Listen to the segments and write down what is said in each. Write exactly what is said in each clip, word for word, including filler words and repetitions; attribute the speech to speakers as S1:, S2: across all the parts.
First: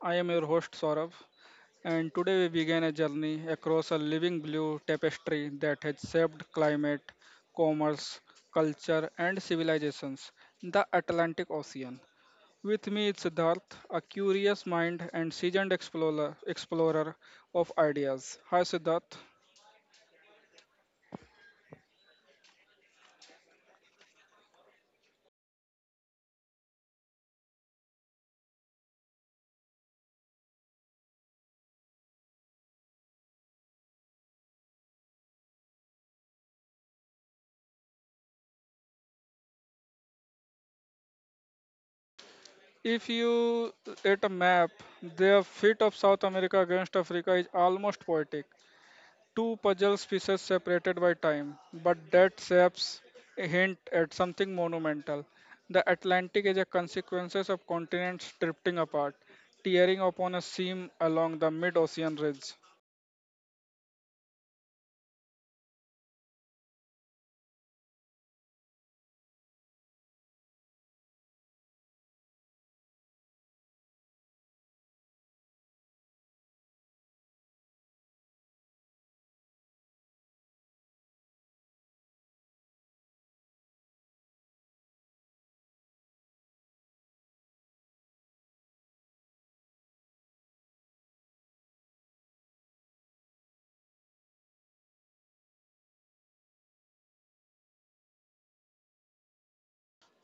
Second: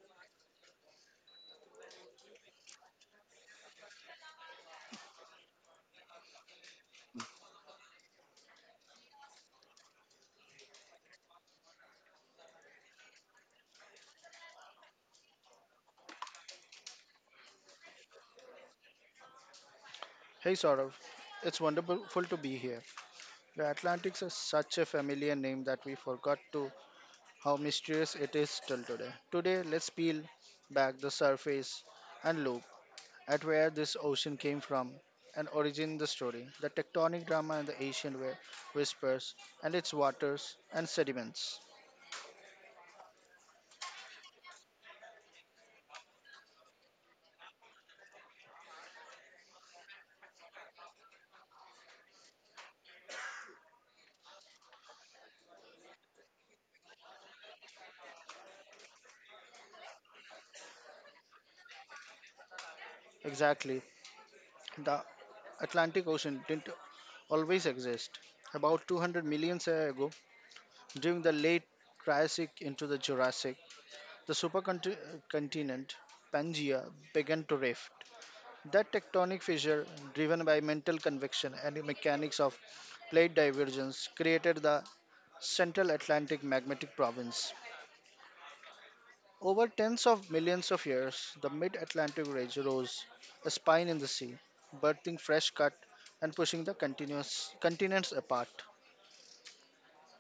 S1: I am your host Saurav, and today we begin a journey across a living blue tapestry that has shaped climate, commerce, culture, and civilizations, the Atlantic Ocean. With me is Siddharth, a curious mind and seasoned explorer, explorer of ideas. Hi Siddharth.
S2: Hey Saurav, it's wonderful to be here. The Atlantic is such a familiar name that we forgot to how mysterious it is till today. Today, let's peel back the surface and look at where this ocean came from and origin the story, the tectonic drama and the ancient whi- whispers and its waters and sediments.
S1: If you at a map, the fit of South America against Africa is almost poetic. Two puzzle pieces separated by time, but that shapes a hint at something monumental. The Atlantic is a consequence of continents drifting apart, tearing upon a seam along the mid ocean ridge.
S2: Exactly, the Atlantic Ocean didn't always exist. About two hundred million years ago, during the late Triassic into the Jurassic, the supercontinent Pangaea began to rift. That tectonic fissure, driven by mantle convection and the mechanics of plate divergence, created the Central Atlantic Magmatic Province. Over tens of millions of years, the mid Atlantic Ridge rose, a spine in the sea, birthing fresh cut and pushing the continuous continents apart.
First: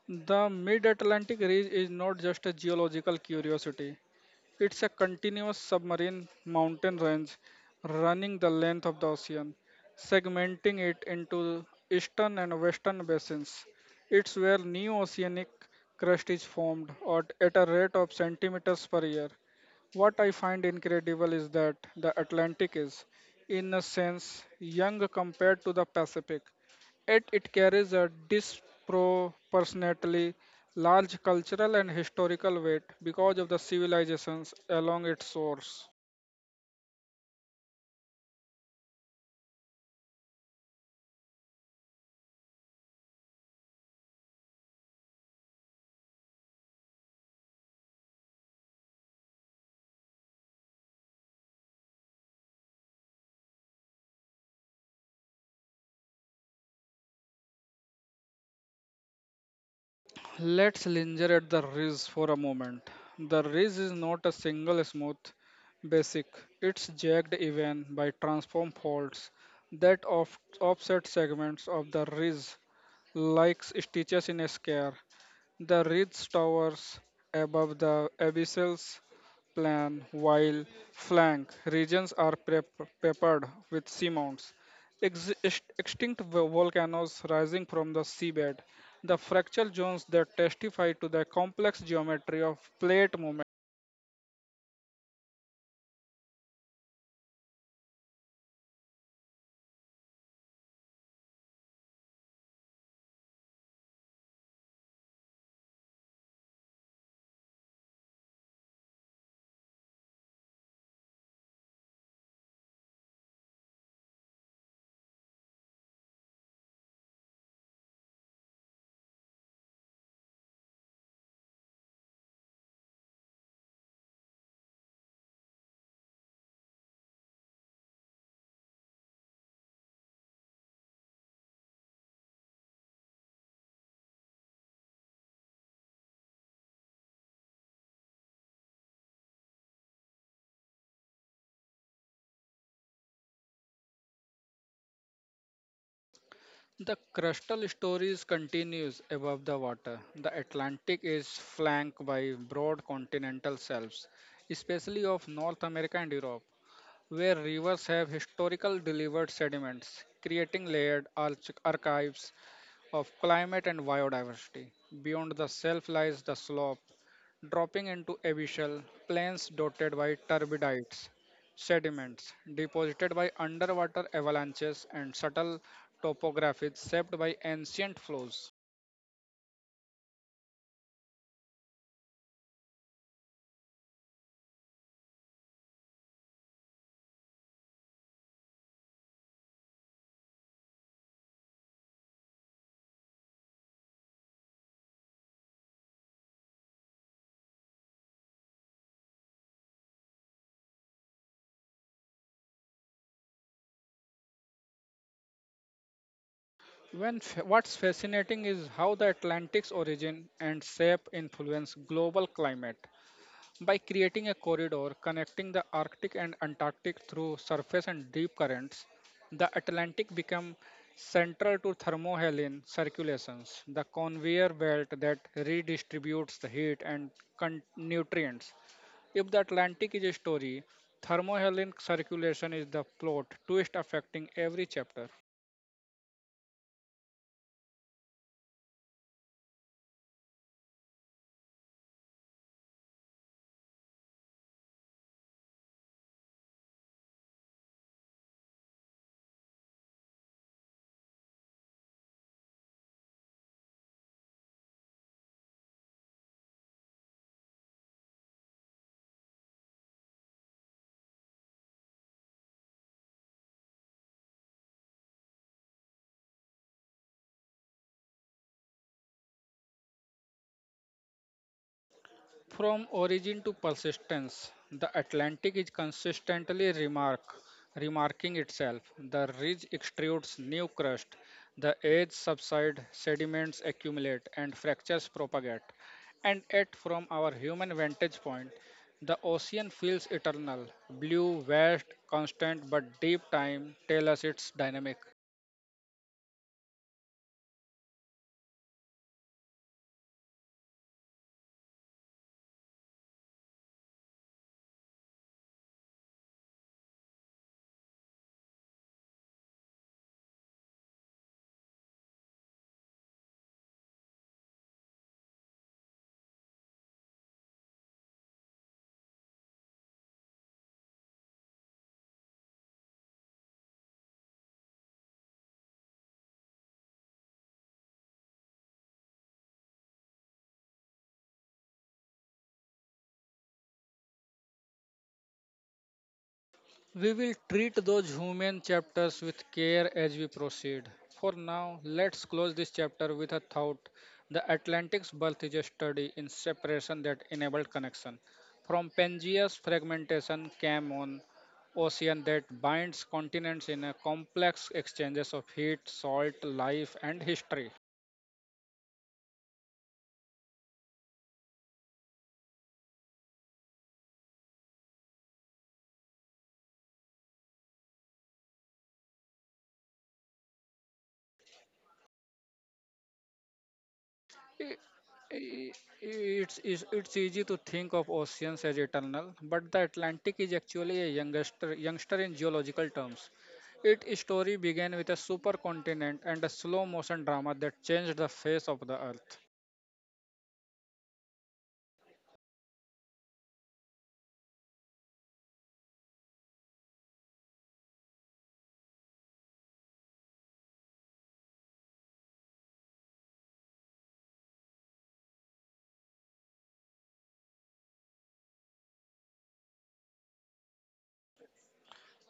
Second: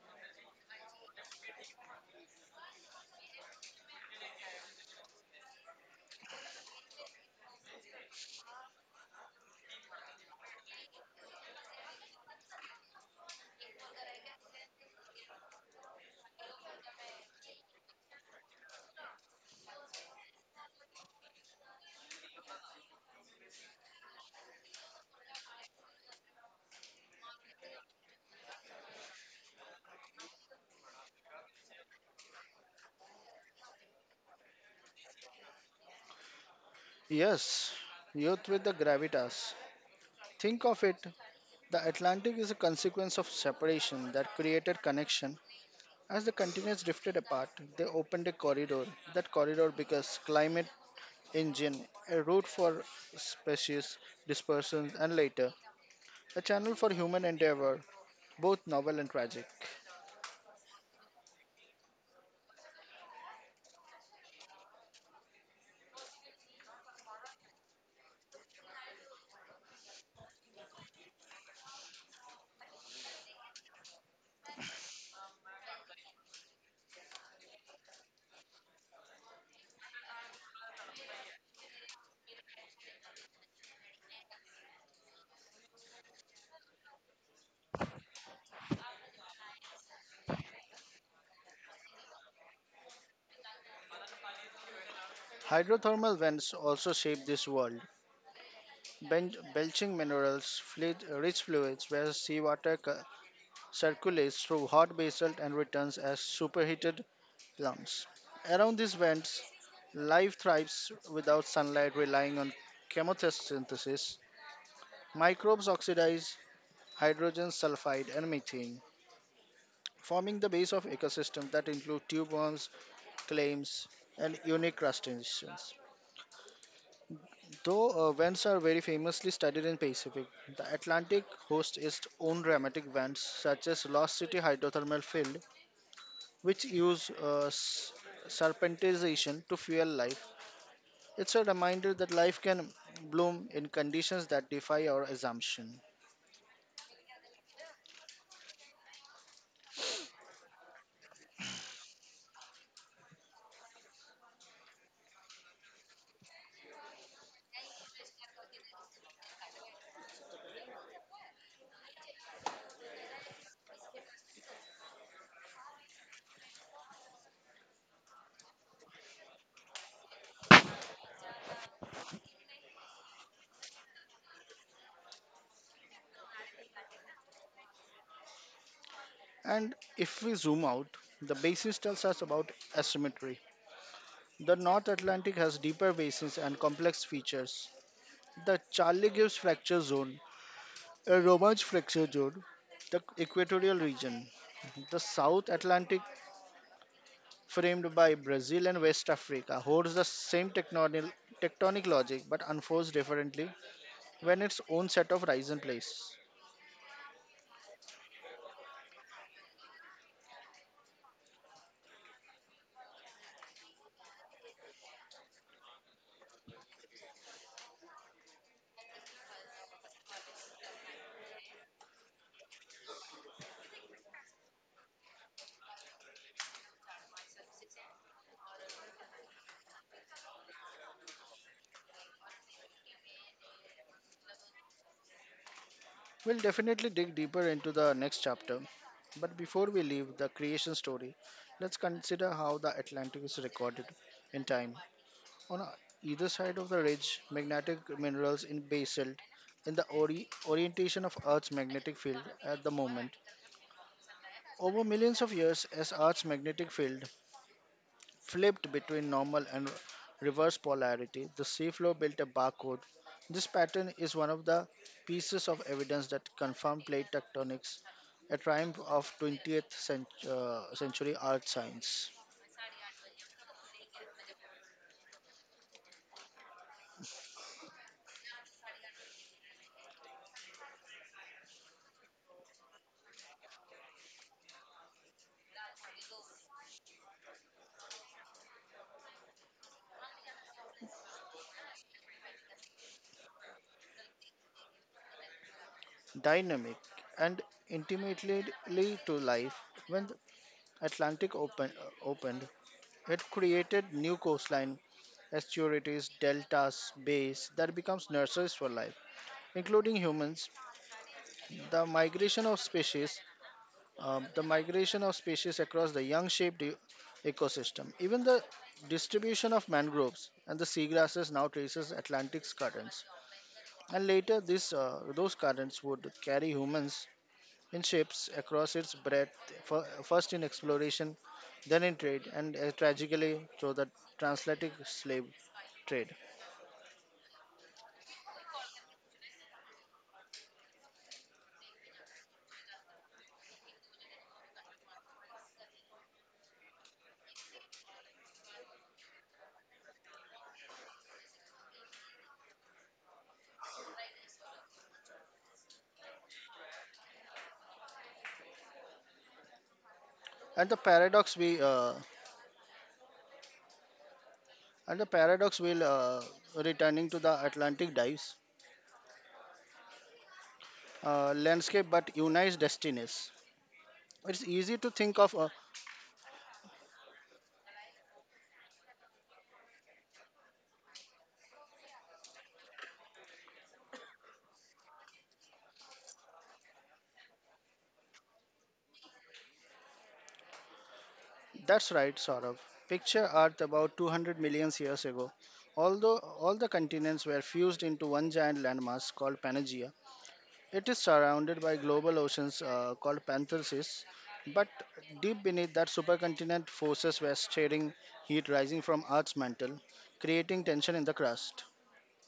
S1: The mid Atlantic ridge is not just a geological curiosity. It's a continuous submarine mountain range running the length of the ocean, segmenting it into eastern and western basins. It's where new oceanic crust is formed at at a rate of centimeters per year. What I find incredible is that the Atlantic is, in a sense, young compared to the Pacific, yet it carries a disproportionately large cultural and historical weight because of the civilizations along its source.
S2: Yes, youth with the gravitas. Think of it. The Atlantic is a consequence of separation that created connection. As the continents drifted apart, they opened a corridor. That corridor becomes climate engine, a route for species dispersion, and later a channel for human endeavor, both novel and tragic.
S1: Let's linger at the ridge for a moment. The ridge is not a single smooth basic, it's jagged even by transform faults that off- offset segments of the ridge, like stitches in a square. The ridge towers above the abyssal plan, while flank regions are prep- peppered with seamounts, ex- ex- extinct vo- volcanoes rising from the seabed, the fractal zones that testify to the complex geometry of plate movement.
S2: Hydrothermal vents also shape this world. Ben- belching minerals, fluid- rich fluids where seawater cu- circulates through hot basalt and returns as superheated lungs. Around these vents, life thrives without sunlight relying on chemosynthesis. Microbes oxidize hydrogen sulfide and methane, forming the base of ecosystems that include tube worms, clams, and unique crustaceans. Though, uh, vents are very famously studied in Pacific, the Atlantic hosts its own dramatic vents, such as Lost City hydrothermal field, which use uh, s- serpentization to fuel life. It's a reminder that life can bloom in conditions that defy our assumption.
S1: The crustal stories continues above the water. The Atlantic is flanked by broad continental shelves, especially of North America and Europe, where rivers have historical delivered sediments, creating layered arch- archives of climate and biodiversity. Beyond the shelf lies the slope dropping into abyssal plains dotted by turbidites, sediments deposited by underwater avalanches, and subtle topographies shaped by ancient flows.
S2: And if we zoom out, the basin tells us about asymmetry. The North Atlantic has deeper basins and complex features. The Charlie Gibbs fracture zone, a Romanche fracture zone, the equatorial region. The South Atlantic, framed by Brazil and West Africa, holds the same tectonic, tectonic logic but unfolds differently when its own set of rise and place.
S1: When f- what's fascinating is how the Atlantic's origin and shape influence global climate. By creating a corridor connecting the Arctic and Antarctic through surface and deep currents, the Atlantic became central to thermohaline circulations, the conveyor belt that redistributes the heat and con- nutrients. If the Atlantic is a story, thermohaline circulation is the plot twist affecting every chapter.
S2: We'll definitely dig deeper into the next chapter. But before we leave the creation story, let's consider how the Atlantic is recorded in time. On either side of the ridge, magnetic minerals in basalt in the ori- orientation of Earth's magnetic field at the moment. Over millions of years, as Earth's magnetic field flipped between normal and reverse polarity. The seafloor built a barcode. This pattern is one of the pieces of evidence that confirm plate tectonics, a triumph of twentieth cent- uh, century art science.
S1: From origin to persistence, the Atlantic is consistently remark, remarking itself. The ridge extrudes new crust, the edge subside, sediments accumulate, and fractures propagate. And yet, from our human vantage point, the ocean feels eternal, blue, vast, constant, but deep time tells us it's dynamic.
S2: Dynamic and intimately to life, when the Atlantic open, uh, opened, it created new coastline, estuaries, deltas, bays that becomes nurseries for life, including humans. The migration of species um, the migration of species across the young shaped e- ecosystem. Even the distribution of mangroves and the seagrasses now traces Atlantic's currents. And later, this, uh, those currents would carry humans in ships across its breadth, fir- first in exploration, then in trade, and uh, tragically through the transatlantic slave trade.
S1: We will treat those human chapters with care as we proceed. For now, let's close this chapter with a thought. The Atlantic's birth is a study in separation that enabled connection. From Pangaea's fragmentation came an ocean that binds continents in a complex exchanges of heat, salt, life, and history.
S2: And the paradox we uh, and the paradox will uh, returning to the Atlantic dives uh, landscape, but unites destinies. It's easy to think of a.
S1: I- It's, it's, it's easy to think of oceans as eternal, but the Atlantic is actually a youngster, youngster in geological terms. Its story began with a supercontinent and a slow motion drama that changed the face of the earth.
S2: That's right, Saurav. Picture Earth about two hundred million years ago. Although all the continents were fused into one giant landmass called Pangaea, it is surrounded by global oceans, uh, called Panthersis. But deep beneath that supercontinent, forces were stirring heat rising from Earth's mantle, creating tension in the crust.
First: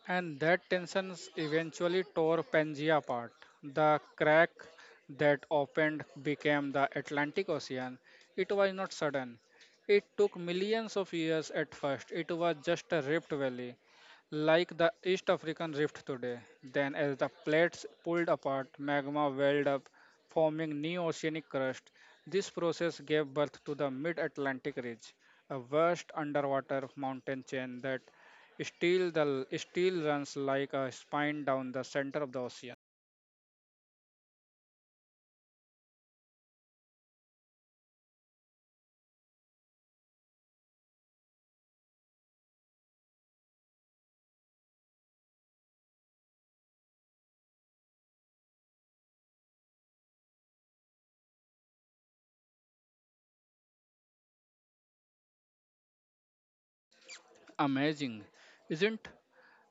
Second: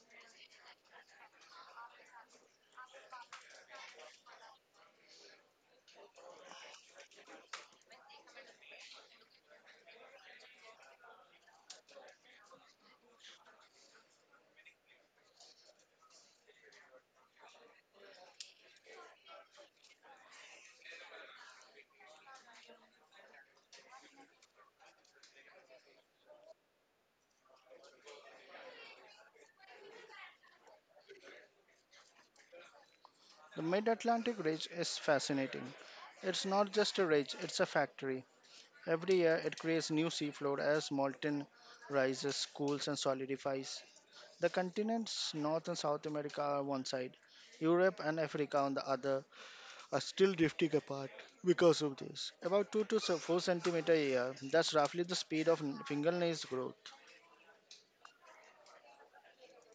S1: And that tension eventually tore Pangea apart. The crack that opened became the Atlantic Ocean. It was not sudden. It took millions of years at first. It was just a rift valley, like the East African rift today. Then, as the plates pulled apart, magma welled up, forming new oceanic crust. This process gave birth to the Mid Atlantic Ridge, a vast underwater mountain chain that Steel, the, steel runs like a spine down the center of the ocean.
S2: The mid Atlantic Ridge is fascinating. It's not just a ridge, it's a factory. Every year, it creates new seafloor as molten rises, cools, and solidifies. The continents, North and South America, are one side. Europe and Africa, on the other, are still drifting apart because of this. About two to se- four centimeter a year, that's roughly the speed of n- fingernails growth.
S1: Amazing, isn't?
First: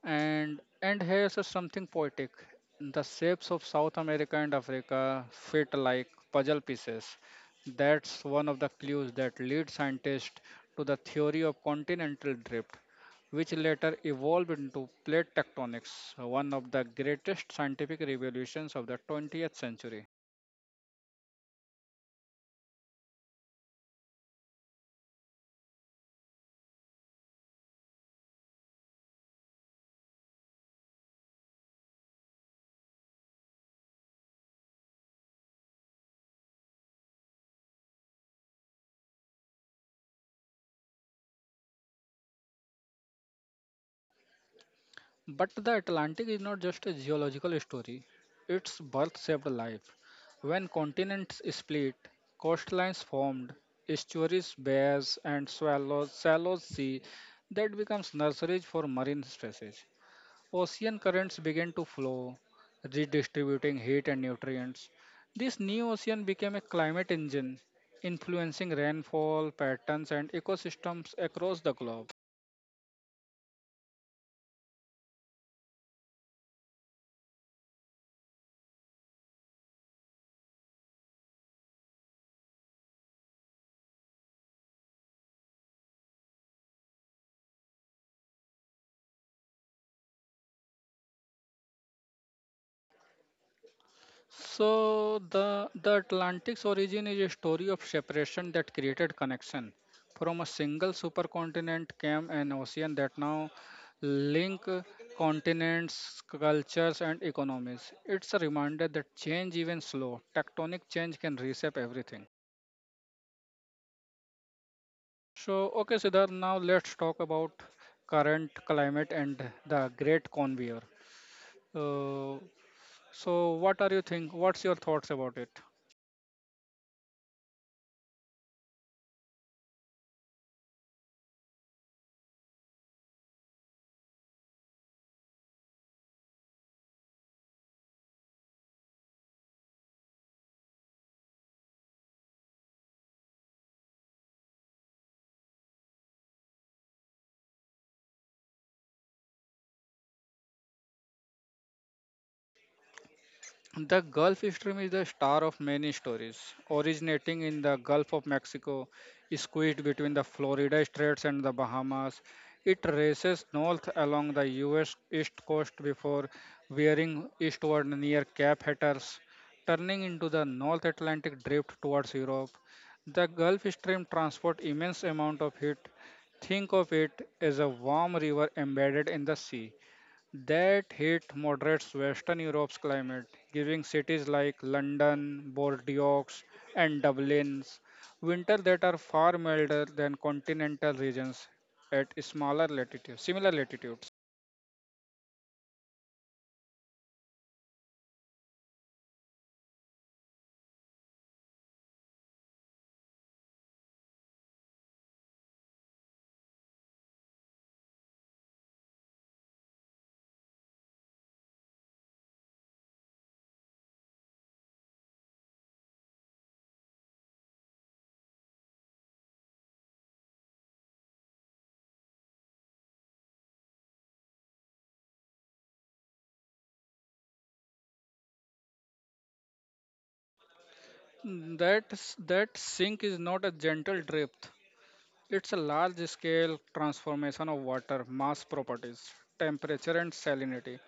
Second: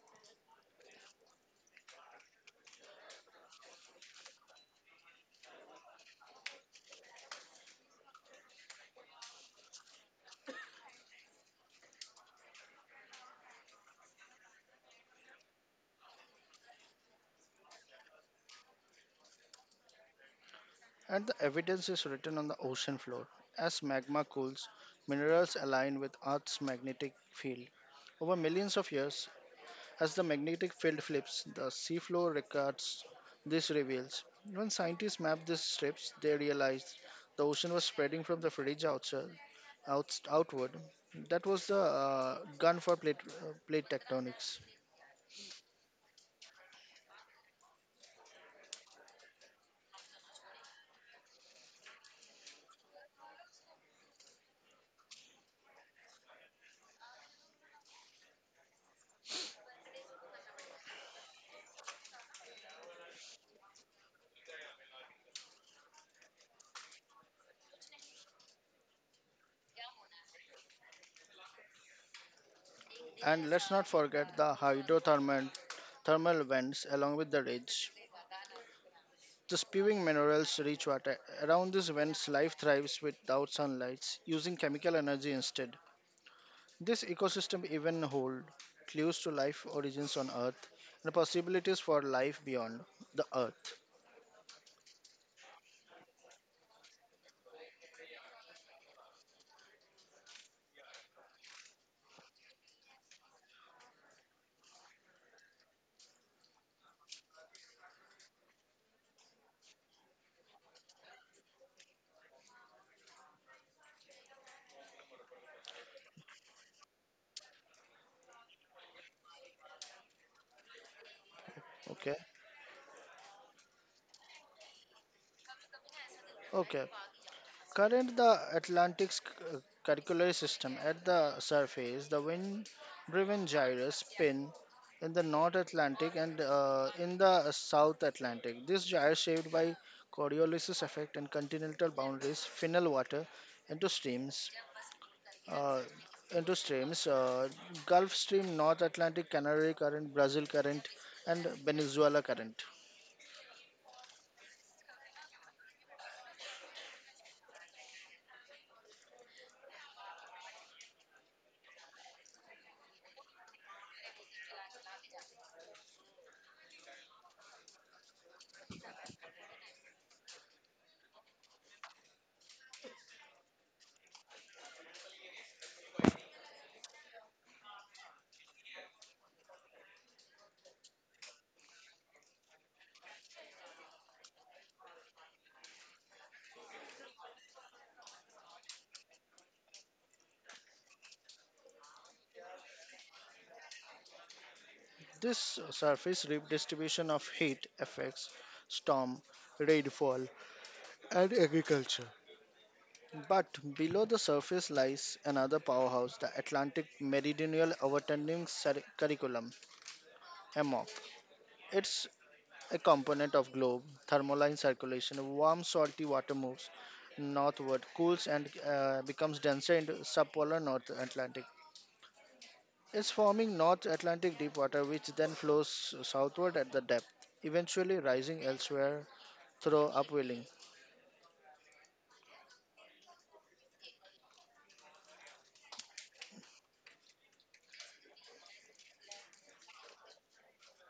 S1: And and here's something poetic. The shapes of South America and Africa fit like puzzle pieces. That's one of the clues that lead scientists to the theory of continental drift, which later evolved into plate tectonics, one of the greatest scientific revolutions of the twentieth century.
S2: And the evidence is written on the ocean floor. As magma cools, minerals align with Earth's magnetic field. Over millions of years, as the magnetic field flips, the seafloor records these reveals. When scientists mapped these strips, they realized the ocean was spreading from the fridge outside, out, outward. That was the uh, gun for plate, uh, plate tectonics.
S1: But the Atlantic is not just a geological story, its birth saved life. When continents split, coastlines formed, estuaries, bays, and swallows, shallow sea that becomes nurseries for marine species. Ocean currents began to flow, redistributing heat and nutrients. This new ocean became a climate engine, influencing rainfall patterns and ecosystems across the globe.
S2: And let's not forget the hydrothermal thermal vents along with the ridge. The spewing minerals reach water. Around these vents, life thrives without sunlight, using chemical energy instead. This ecosystem even hold clues to life origins on Earth and possibilities for life beyond the Earth.
S1: So the the Atlantic's origin is a story of separation that created connection. From a single supercontinent came an ocean that now link uh, continents, cultures, and economies. It's a reminder that change, even slow, tectonic change can reshape everything. So, okay, Siddharth, now let's talk about current climate and the Great Conveyor.
S2: Okay.
S1: Uh, so, what are you think? What's your thoughts about it?
S2: Okay. Current the Atlantic's c- uh, curricular system at the surface, the wind-driven gyres spin in the North Atlantic and uh, in the South Atlantic. This gyre shaped by Coriolis effect and continental boundaries funnel water into streams uh, into streams uh, Gulf Stream, North Atlantic, Canary Current, Brazil Current, and Venezuela Current.
S1: The Gulf Stream is the star of many stories. Originating in the Gulf of Mexico, squeezed between the Florida Straits and the Bahamas, it races north along the U S east coast before veering eastward near Cape Hatteras, turning into the North Atlantic drift towards Europe. The Gulf Stream transports immense amount of heat. Think of it as a warm river embedded in the sea. That heat moderates Western Europe's climate, giving cities like London, Bordeaux, and Dublin's winter that are far milder than continental regions at smaller latitudes, similar latitudes.
S2: This surface redistribution of heat affects storm, rainfall, and agriculture. But below the surface lies another powerhouse, the Atlantic Meridional Overturning Cir- Curriculum, AMOC. It's a component of globe thermaline circulation. Warm salty water moves northward, cools, and uh, becomes denser in the subpolar North Atlantic. It's forming North Atlantic deep water, which then flows southward at the depth, eventually rising elsewhere through upwelling.
S1: That s- that sink is not a gentle drift. It's a large scale transformation of water mass properties, temperature, and salinity,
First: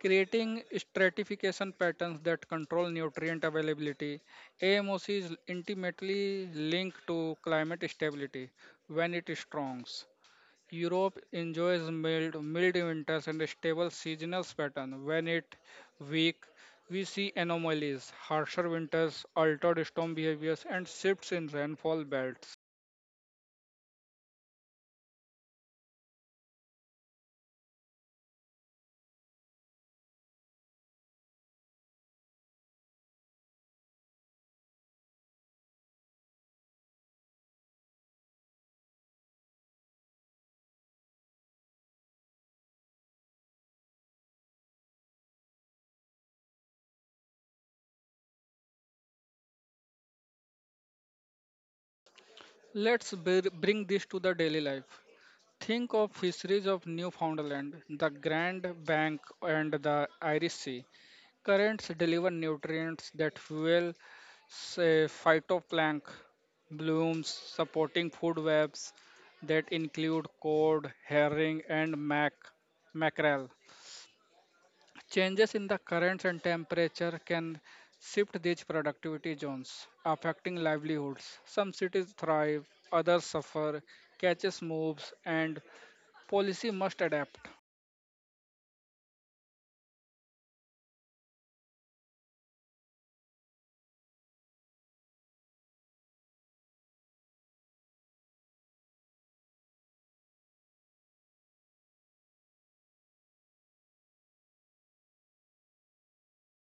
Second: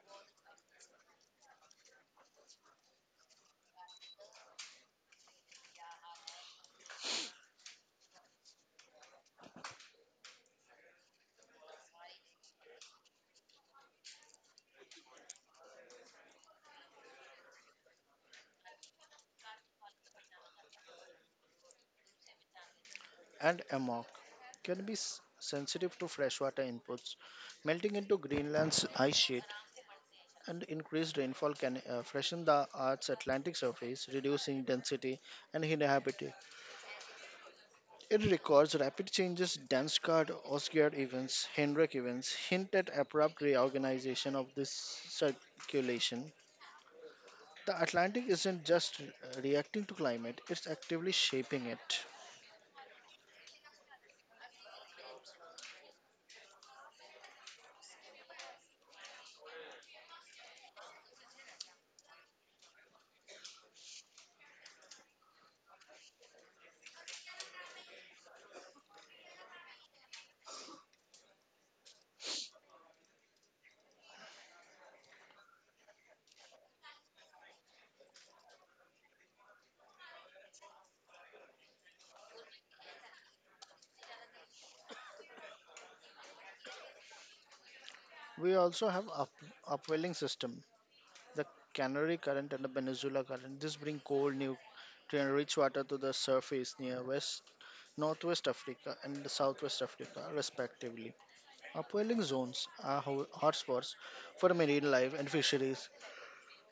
S1: creating stratification patterns that control nutrient availability. AMOC is intimately linked to climate stability when it strong. Europe enjoys mild, mild winters and a stable seasonal pattern. When it weak, we see anomalies, harsher winters, altered storm behaviors, and shifts in rainfall belts.
S2: And amok can be s- sensitive to freshwater inputs melting into Greenland's ice sheet, and increased rainfall can uh, freshen the Earth's Atlantic surface, reducing density and inhabitability. It records rapid changes, dance card, Oscar events, Hendrick events, hint at abrupt reorganization of this circulation. The Atlantic isn't just reacting to climate, it's actively shaping it.
S1: Let's br- bring this to the daily life. Think of fisheries of Newfoundland, the Grand Bank, and the Irish Sea. Currents deliver nutrients that fuel say, phytoplankton blooms, supporting food webs that include cod, herring, and mac- mackerel. Changes in the currents and temperature can shift these productivity zones, affecting livelihoods. Some cities thrive, others suffer, catches moves, and policy must adapt.
S2: We also have up- upwelling system, the Canary Current and the Peninsula Current. This bring cold, nutrient-rich water to the surface near West, Northwest Africa and the Southwest Africa, respectively. Upwelling zones are ho- hotspots for marine life and fisheries,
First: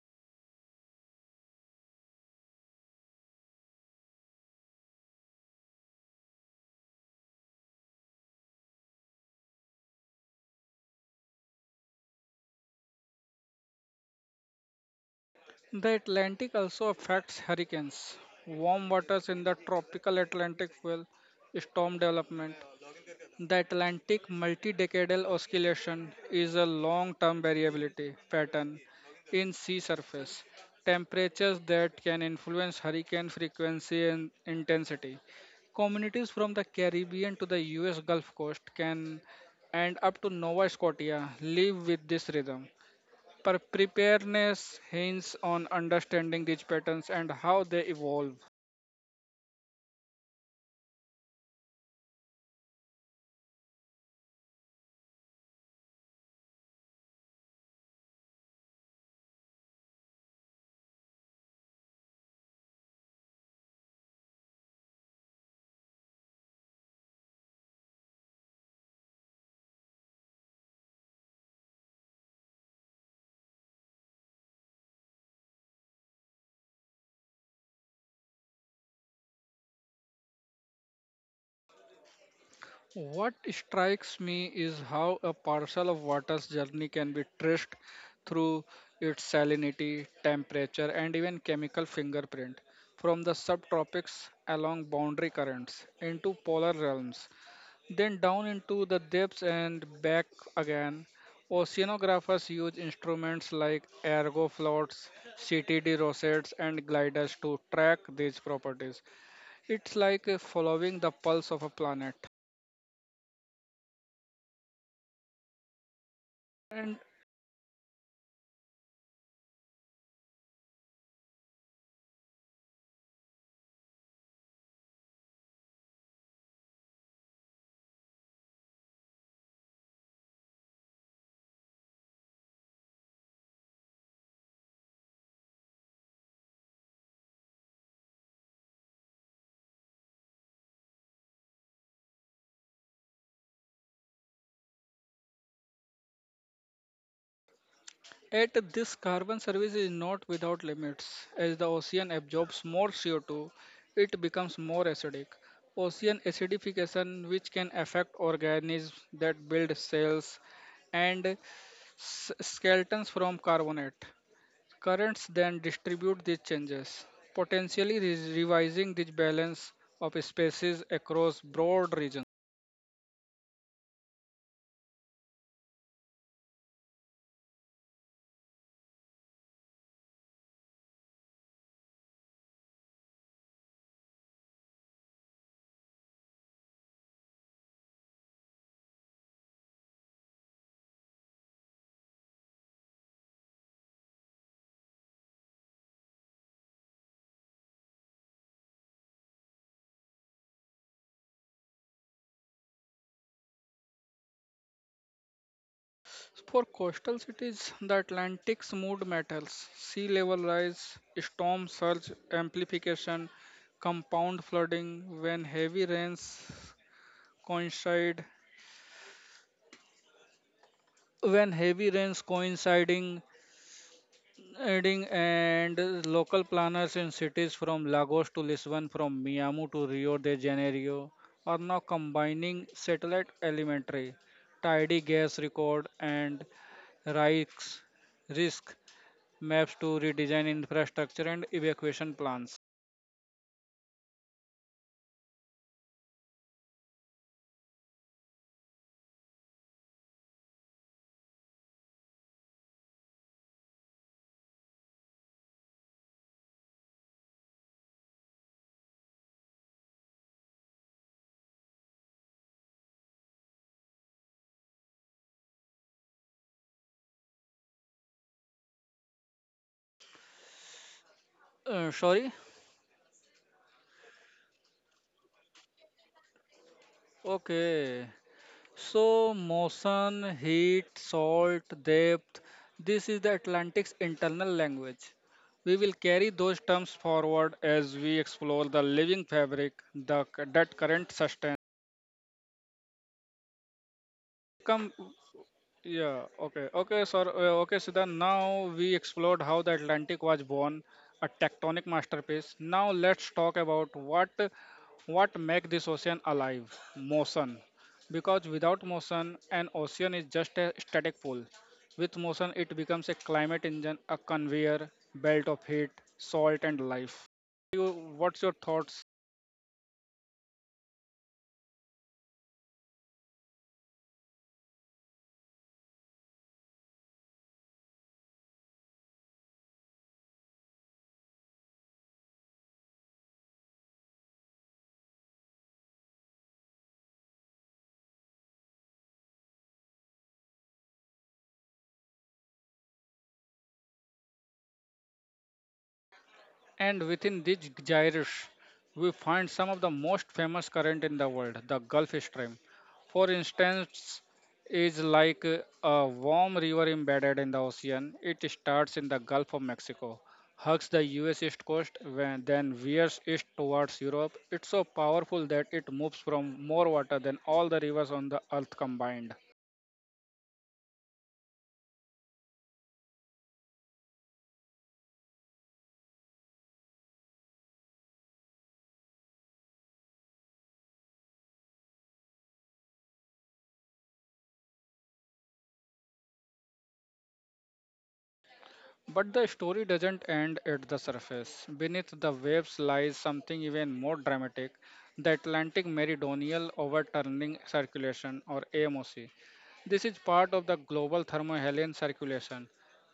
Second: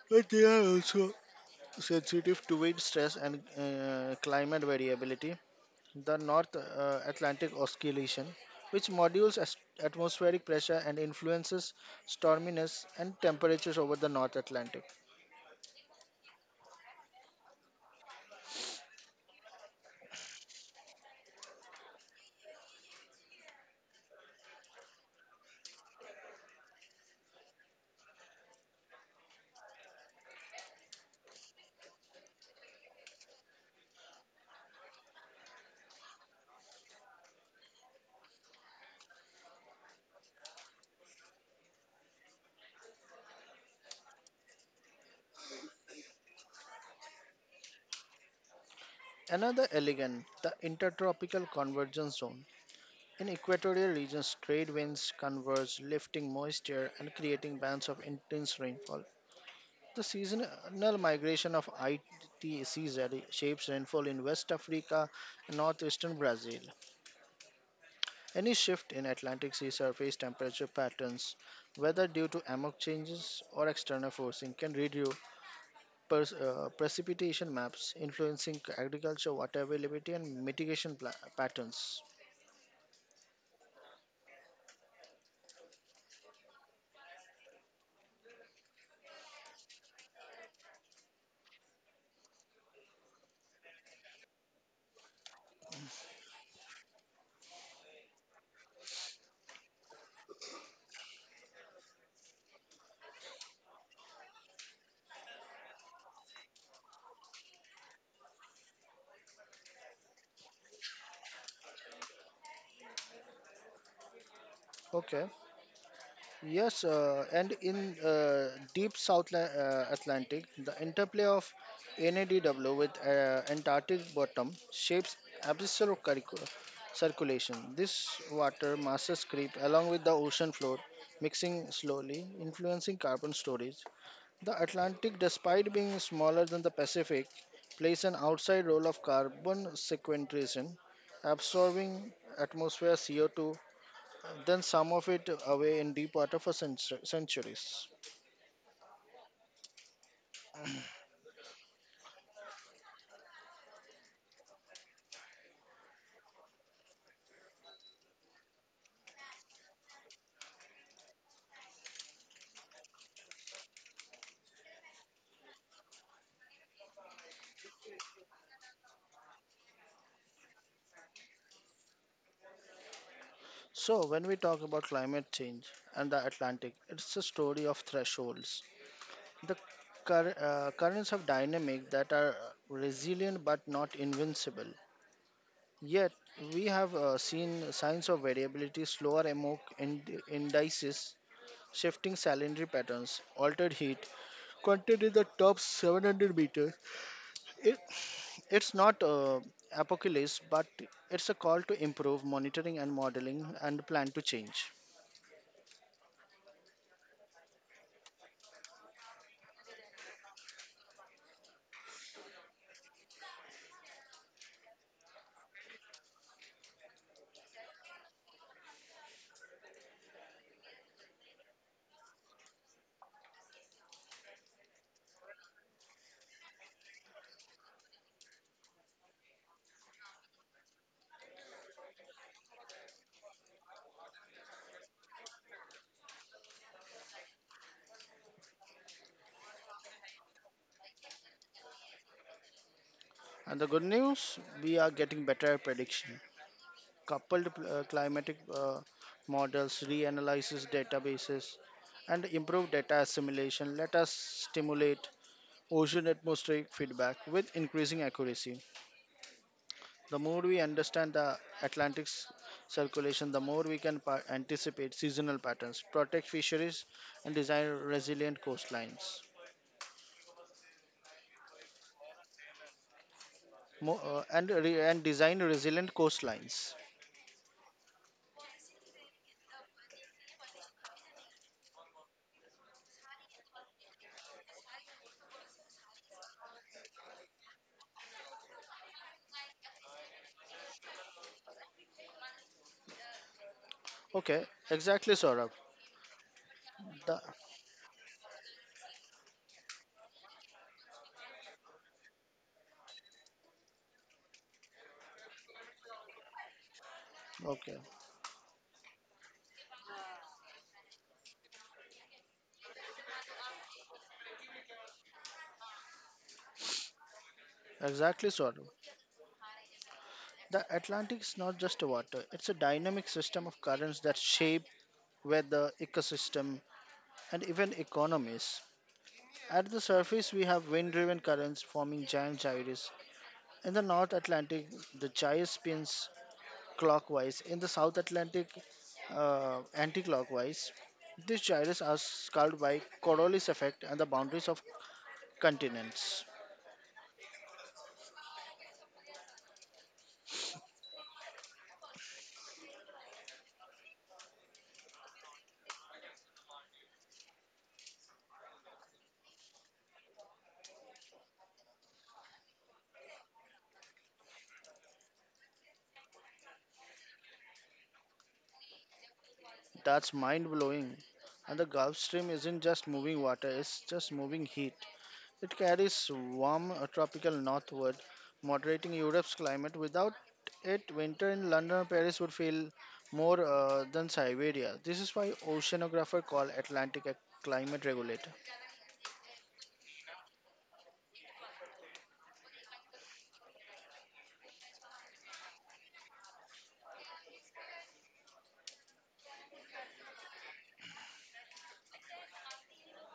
S2: but they are also sensitive to wind stress and uh, climate variability. The North uh, Atlantic Oscillation, which modulates as- atmospheric pressure and influences storminess and temperatures over the North Atlantic.
S1: The Atlantic also affects hurricanes. Warm waters in the tropical Atlantic fuel storm development. The Atlantic multi-decadal oscillation is a long-term variability pattern in sea surface temperatures that can influence hurricane frequency and intensity. Communities from the Caribbean to the U S Gulf Coast can and up to Nova Scotia live with this rhythm. Pre- Preparedness hinges on understanding these patterns and how they evolve.
S2: Another elegant, the Intertropical Convergence Zone. In equatorial regions, trade winds converge, lifting moisture and creating bands of intense rainfall. The seasonal migration of I T C Z shapes rainfall in West Africa and northeastern Brazil. Any shift in Atlantic sea surface temperature patterns, whether due to amok changes or external forcing, can reduce pers- uh, precipitation maps, influencing agriculture water availability and mitigation pla- patterns.
S1: What strikes me is how a parcel of water's journey can be traced through its salinity, temperature, and even chemical fingerprint from the subtropics along boundary currents into polar realms, then down into the depths and back again. Oceanographers use instruments like ergo floats, C T D rosettes, and gliders to track these properties. It's like uh, following the pulse of a planet.
S2: Okay. Yes,
S1: And
S2: uh, and in uh, deep South La- uh, Atlantic, the interplay of N A D W with uh, Antarctic bottom shapes abyssal curricu- circulation. This water masses creep along with the ocean floor, mixing slowly, influencing carbon storage. The Atlantic, despite being smaller than the Pacific, plays an outside role of carbon sequestration, absorbing atmosphere C O two, then some of it away in deep water for centu- centuries.
S1: At this carbon service is not without limits. As the ocean absorbs more C O two, it becomes more acidic. Ocean acidification, which can affect organisms that build cells and s- skeletons from carbonate. Currents then distribute these changes, potentially re- revising the balance of species across broad regions.
S2: So, when we talk about climate change and the Atlantic, it's a story of thresholds. The cur- uh, currents of dynamic that are resilient but not invincible. Yet, we have uh, seen signs of variability, slower M O C ind- indices, shifting salinity patterns, altered heat. Content in the top seven hundred meters. It's not uh, apocalypse, but it's a call to improve monitoring and modeling and plan to change.
S1: For coastal cities, the Atlantic's mood matters. Sea level rise, storm surge amplification, compound flooding when heavy rains coincide when heavy rains coinciding adding and local planners in cities from Lagos to Lisbon, from Miami to Rio de Janeiro are now combining satellite elementary, tidy gas record and risks risk maps to redesign infrastructure and evacuation plans.
S2: And the good news, we are getting better at prediction. Coupled uh, climatic uh, models, reanalysis databases, and improved data assimilation let us stimulate ocean atmospheric feedback with increasing accuracy. The more we understand the Atlantic's circulation, the more we can pa- anticipate seasonal patterns, protect fisheries, and design resilient coastlines.
S1: Uh, sorry.
S2: Mo- uh, and re- and design resilient coastlines.
S1: Okay. So motion, heat, salt, depth. This is the Atlantic's internal language. We will carry those terms forward as we explore the living fabric the, that current sustains.
S2: Okay,
S1: Come.
S2: exactly, Saurabh.
S1: Yeah, okay. Okay,
S2: The
S1: sir. Uh, okay, Siddhan. Now we explored how the Atlantic was born, a tectonic masterpiece. Now let's talk about what what make this ocean alive, motion.
S2: okay,
S1: Because without motion, an ocean is just a static pool. With motion, it becomes a climate engine, a conveyor belt of heat, salt, and life. You,
S2: exactly,
S1: what's your
S2: Saurabh.
S1: thoughts?
S2: The Atlantic is not just water; it's a dynamic system of currents that shape weather, ecosystem, and even economies. At the surface, we have wind-driven currents forming giant gyres. In the North Atlantic, the gyre spins clockwise. In the South Atlantic, uh, anti-clockwise. These gyres are scarred by Coriolis effect and the boundaries of continents.
S1: And within these gyres, we find some of the most famous current in the world, the Gulf Stream. For instance, is like uh, a warm river embedded in the ocean. It starts in the Gulf of Mexico, hugs the U S east coast, when, then veers east towards Europe. It's so powerful that it moves from more water than all the rivers on the earth combined.
S2: That's mind-blowing. And the Gulf Stream isn't just moving water; it's just moving heat. It carries warm, uh, tropical northward, moderating Europe's climate. Without it, winter in London or Paris would feel more uh, than Siberia. This is why oceanographers call Atlantic a climate regulator.
S1: But the story doesn't end at the surface. Beneath the waves lies something even more dramatic, the Atlantic Meridional Overturning Circulation or AMOC. This is part of the global thermohaline circulation,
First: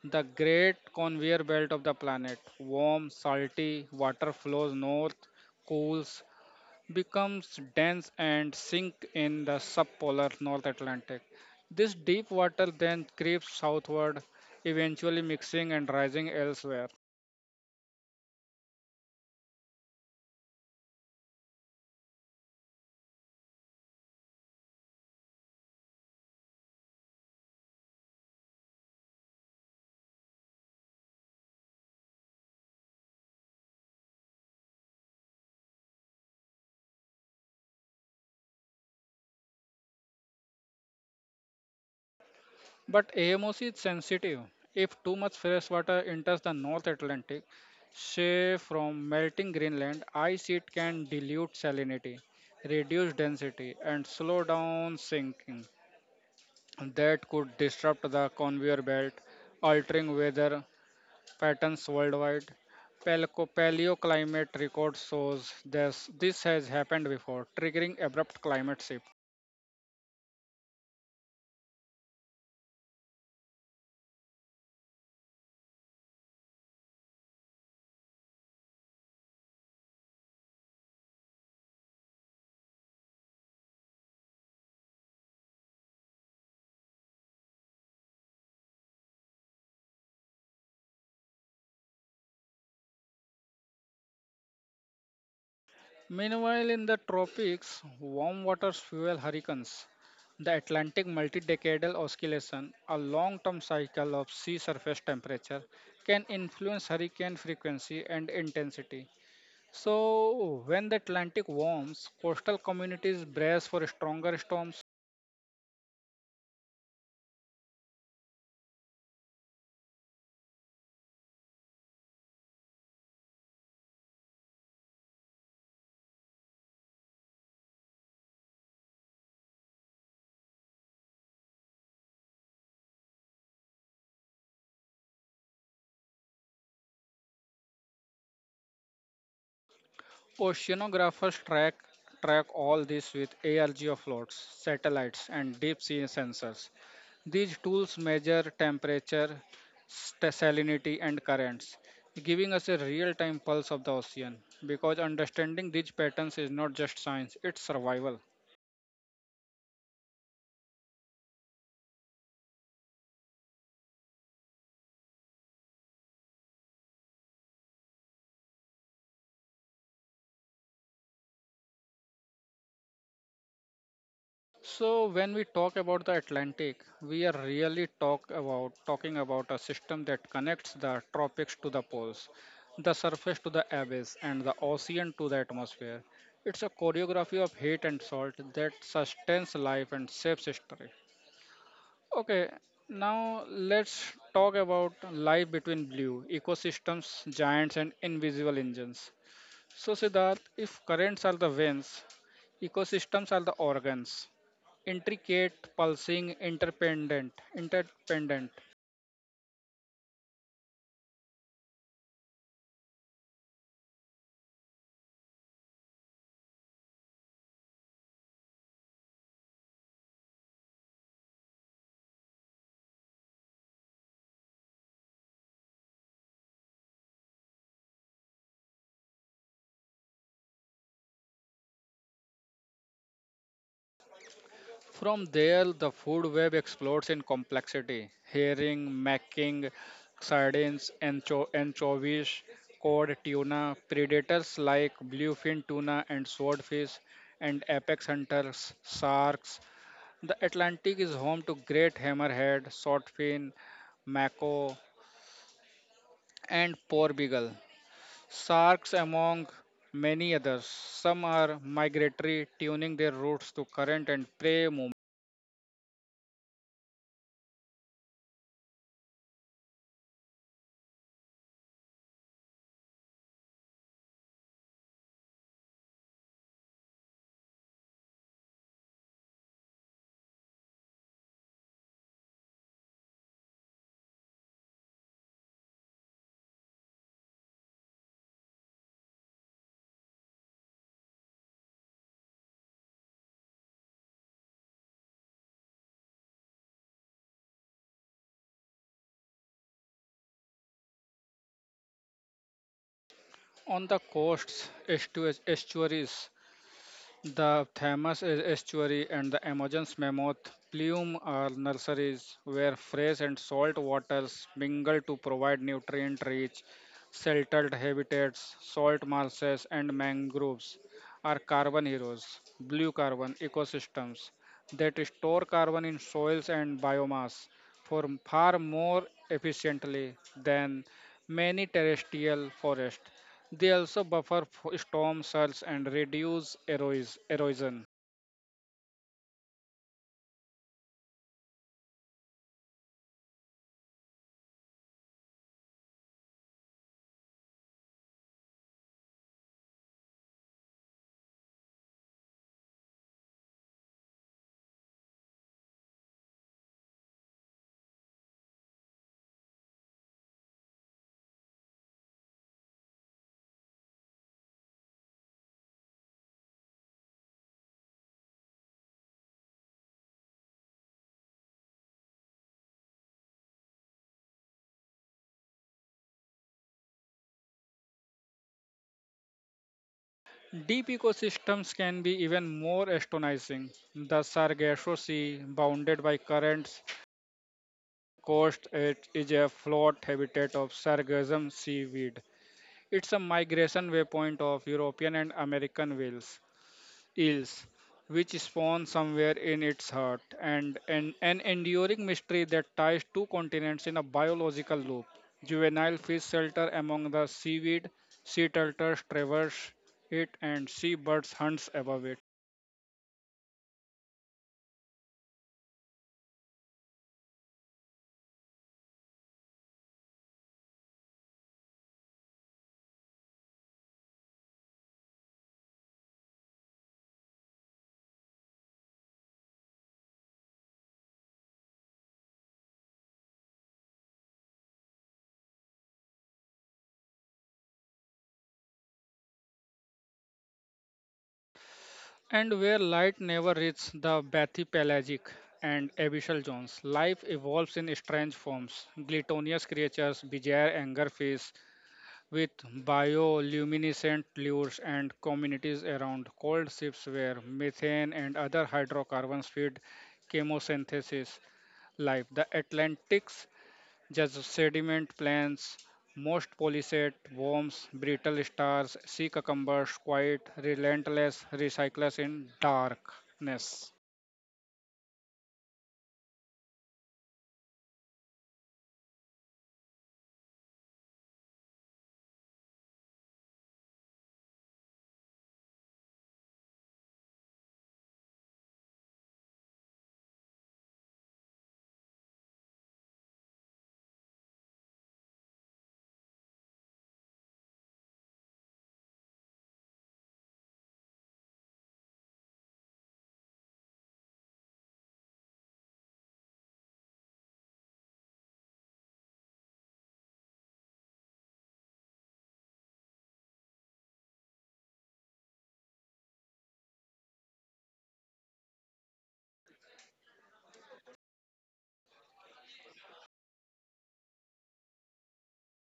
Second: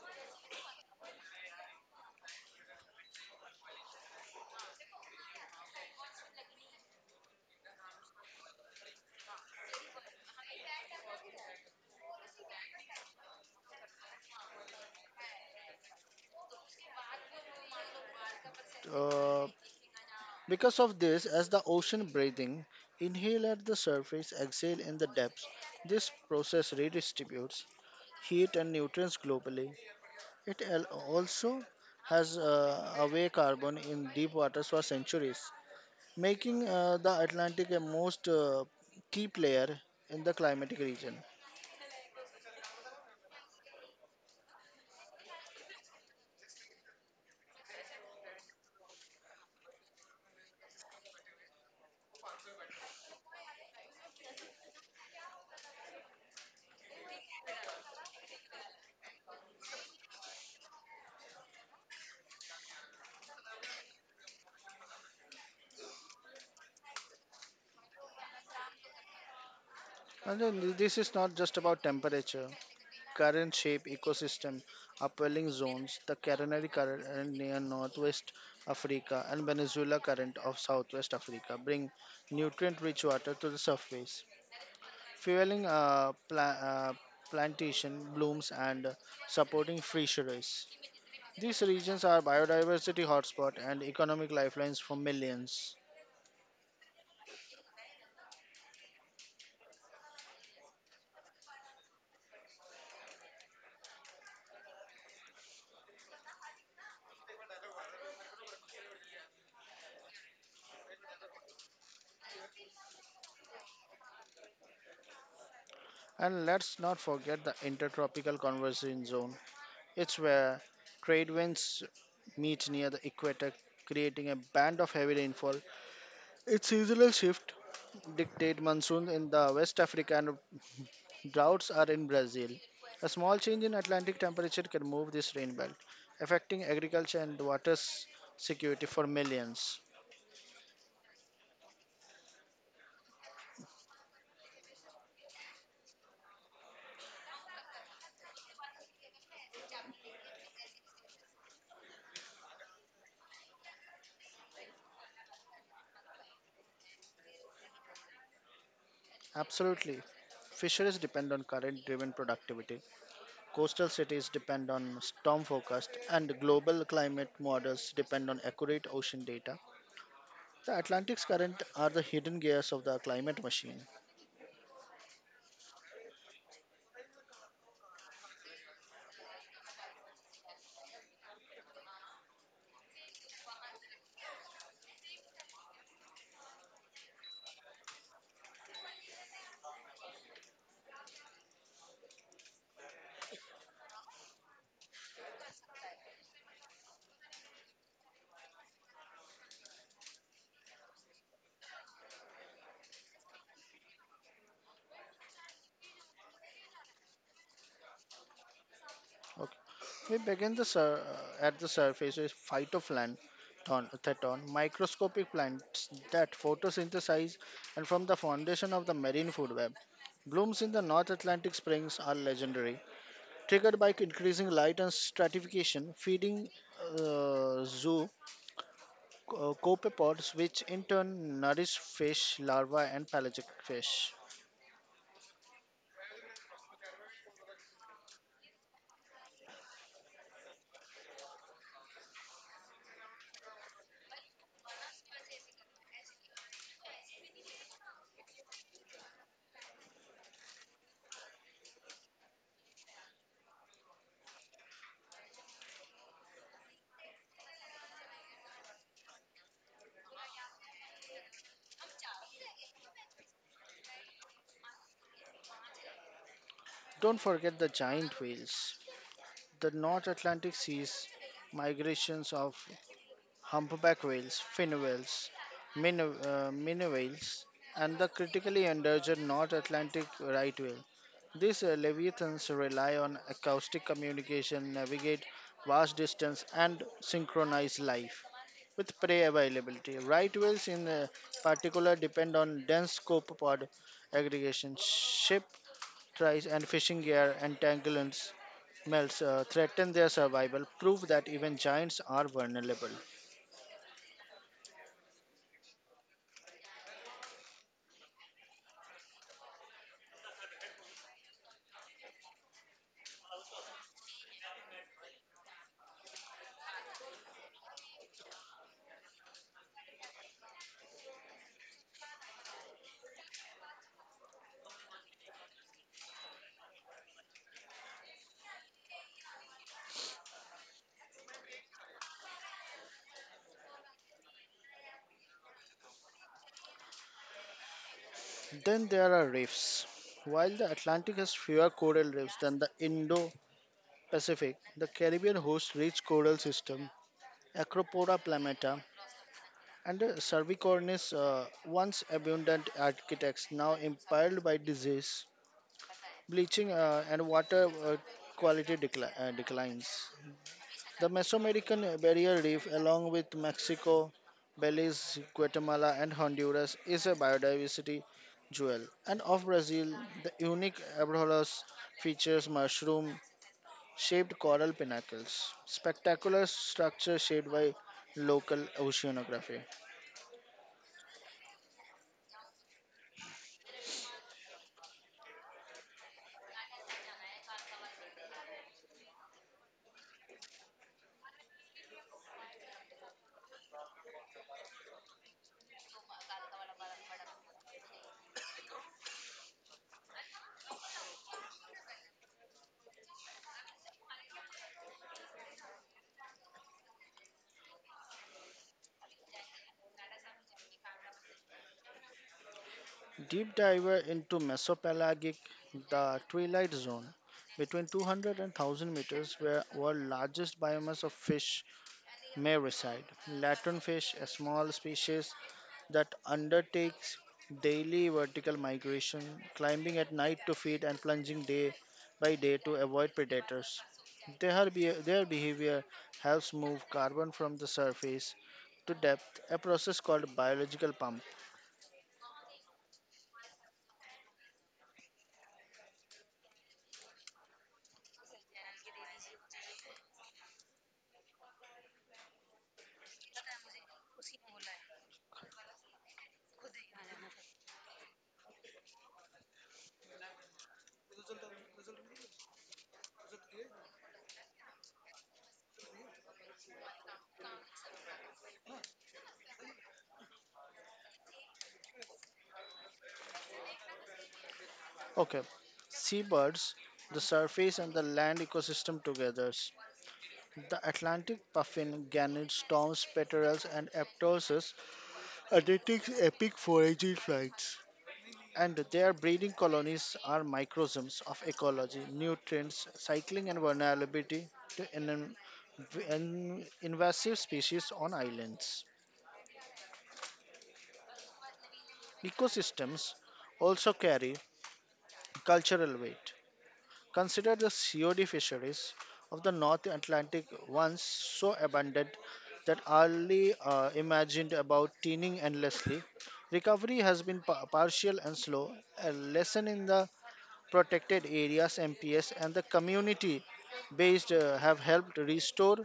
S1: the great conveyor belt of the planet. Warm, salty water flows north, cools, becomes dense and sink in the subpolar North Atlantic. This deep water then creeps southward, eventually mixing and rising elsewhere.
S2: Uh, because of this, as the ocean breathing, inhale at the surface, exhale in the depths. This process redistributes heat and nutrients globally. It al- also has uh, away carbon in deep waters for centuries. making uh, the Atlantic a most uh, key player in the climatic region.
S1: But AMOC is sensitive. If too much fresh water enters the North Atlantic, say from melting Greenland, ice it can dilute salinity, reduce density, and slow down sinking. That could disrupt the conveyor belt, altering weather patterns worldwide. Palco- Paleoclimate record shows this, this has happened before, triggering abrupt climate shift.
S2: And then this is not just about temperature, current shape, ecosystem, upwelling zones, the Carinary current and near northwest Africa and Venezuela current of southwest Africa bring nutrient-rich water to the surface, fueling uh, pla- uh, plantation blooms and supporting fisheries. These regions are biodiversity hotspot and economic lifelines for millions.
S1: Meanwhile, in the tropics, warm waters fuel hurricanes. The Atlantic multi-decadal oscillation, a long-term cycle of sea surface temperature, can influence hurricane frequency and intensity. So, when the Atlantic warms, coastal communities brace for stronger storms.
S2: And let's not forget the intertropical conversion zone. It's where trade winds meet near the equator, creating a band of heavy rainfall. Its seasonal shift dictate monsoons in the West Africa and droughts are in Brazil. A small change in Atlantic temperature can move this rain belt, affecting agriculture and water s- security for millions.
S1: Oceanographers track track all this with A R G offloads, satellites, and deep sea sensors. These tools measure temperature, st- salinity, and currents, giving us a real-time pulse of the ocean. Because understanding these patterns is not just science; it's survival.
S2: Absolutely. Fisheries depend on current driven productivity. Coastal cities depend on storm forecast, and global climate models depend on accurate ocean data. The Atlantic's current are the hidden gears of the climate machine.
S1: So when we talk about the Atlantic, we are really talk about talking about a system that connects the tropics to the poles, the surface to the abyss, and the ocean to the atmosphere. It's a choreography of heat and salt that sustains life and shapes history. Okay, now let's talk about life between blue, ecosystems, giants, and invisible engines. So, Siddharth, if currents are the veins, ecosystems are the organs, intricate, pulsing, interdependent, interdependent.
S2: Okay. We begin the sur- uh, at the surface with phytoplankton, microscopic plants that photosynthesize, and from the foundation of the marine food web. Blooms in the North Atlantic springs are legendary, triggered by increasing light and stratification, feeding uh, zoo uh, copepods, which in turn nourish fish, larvae, and pelagic fish.
S1: From there, the food web explodes in complexity: herring, macking, sardines, ancho- anchovies, cod, tuna. Predators like bluefin tuna and swordfish, and apex hunters, sharks. The Atlantic is home to great hammerhead, swordfin, mako, and porbeagle. Sharks among many others. Some are migratory, tuning their routes to current and prey movement.
S2: Don't forget the giant whales. The North Atlantic Sea's migrations of humpback whales, fin whales, min, uh, minnow whales, and the critically endangered North Atlantic right whale. These uh, leviathans rely on acoustic communication, navigate vast distance, and synchronize life with prey availability. Right whales, in uh, particular, depend on dense copepod aggregation, ship tries and fishing gear entanglements melts uh, threaten their survival prove that even giants are vulnerable.
S1: On the coasts, estu- estuaries, the Thames is estuary and the Amazon's mammoth plume are nurseries where fresh and salt waters mingle to provide nutrient rich, sheltered habitats, salt marshes, and mangroves are carbon heroes, blue carbon ecosystems that store carbon in soils and biomass for far more efficiently than many terrestrial forests. They also buffer f- storm surge and reduce eros- erosion.
S2: Then there are reefs. While the Atlantic has fewer coral reefs than the Indo-Pacific, the Caribbean hosts rich coral system, Acropora planeta, and the Cervicornis, uh, once abundant architects, now imperiled by disease, bleaching, uh, and water uh, quality decli- uh, declines. The Mesoamerican barrier reef, along with Mexico, Belize, Guatemala, and Honduras, is a biodiversity jewel. And of Brazil, the unique Abrolhos features mushroom shaped coral pinnacles, spectacular structure shaped by local oceanography.
S1: Deep ecosystems can be even more astonishing. The Sargasso Sea, bounded by currents, coast it is a float habitat of sargassum seaweed. It's a migration waypoint of European and American whales. Ills, which spawn somewhere in its heart, and an, an enduring mystery that ties two continents in a biological loop. Juvenile fish shelter among the seaweed, sea turtles traverse it, and seabirds hunts above it.
S2: Deep diver into Mesopelagic, the twilight zone, between two hundred and one thousand meters, where world largest biomass of fish Mericide. Latonfish, a small species that undertakes daily vertical migration, climbing at night to feed and plunging day by day to avoid predators. Their, be- their behavior helps move carbon from the surface to depth, a process called biological pump.
S1: And where light never reaches the bathypelagic and abyssal zones, life evolves in strange forms. Gluttonous creatures, bizarre angerfish, with bioluminescent lures and communities around cold ships where methane and other hydrocarbons feed chemosynthesis life. The Atlantic's just sediment plants, most polychaete worms, brittle stars, sea cucumbers, quite relentless recyclers in darkness.
S2: Okay, seabirds, the surface and the land ecosystem together. The Atlantic puffin, gannets, storms, petrels, and aptosis undertakes epic foraging flights. And their breeding colonies are microcosms of ecology, nutrients, cycling, and vulnerability to an, an invasive species on islands. Ecosystems also carry cultural weight. Consider the COD fisheries of the North Atlantic, once so abundant that early uh, imagined about teeming endlessly. Recovery has been pa- partial and slow, a lesson in the protected areas, M P S, and the community based uh, have helped restore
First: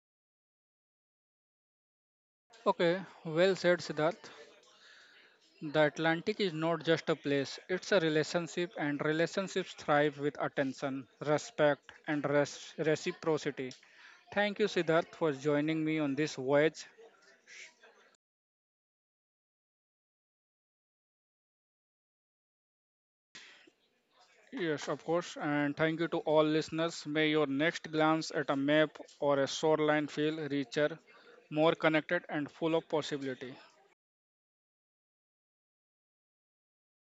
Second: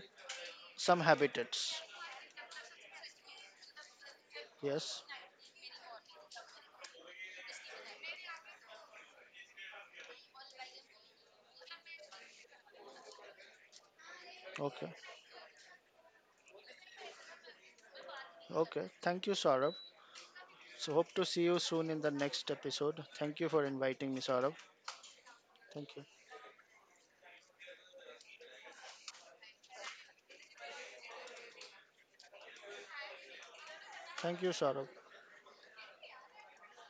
S2: some habitats.
S1: Okay, well said, Siddharth.
S2: Yes.
S1: The Atlantic is not just a place, it's a relationship, and relationships thrive with attention, respect, and res- reciprocity. Thank you,
S2: Okay.
S1: Siddharth, for joining me on this voyage.
S2: Okay. Thank you, Saurabh. So, hope to see you soon in the next episode. Thank you for inviting me, Saurabh.
S1: Yes, of course, and
S2: Thank
S1: thank
S2: you.
S1: you to all listeners. May your next glance at a map or a shoreline feel richer, more connected, and full of possibility.
S2: Thank you, Saurabh.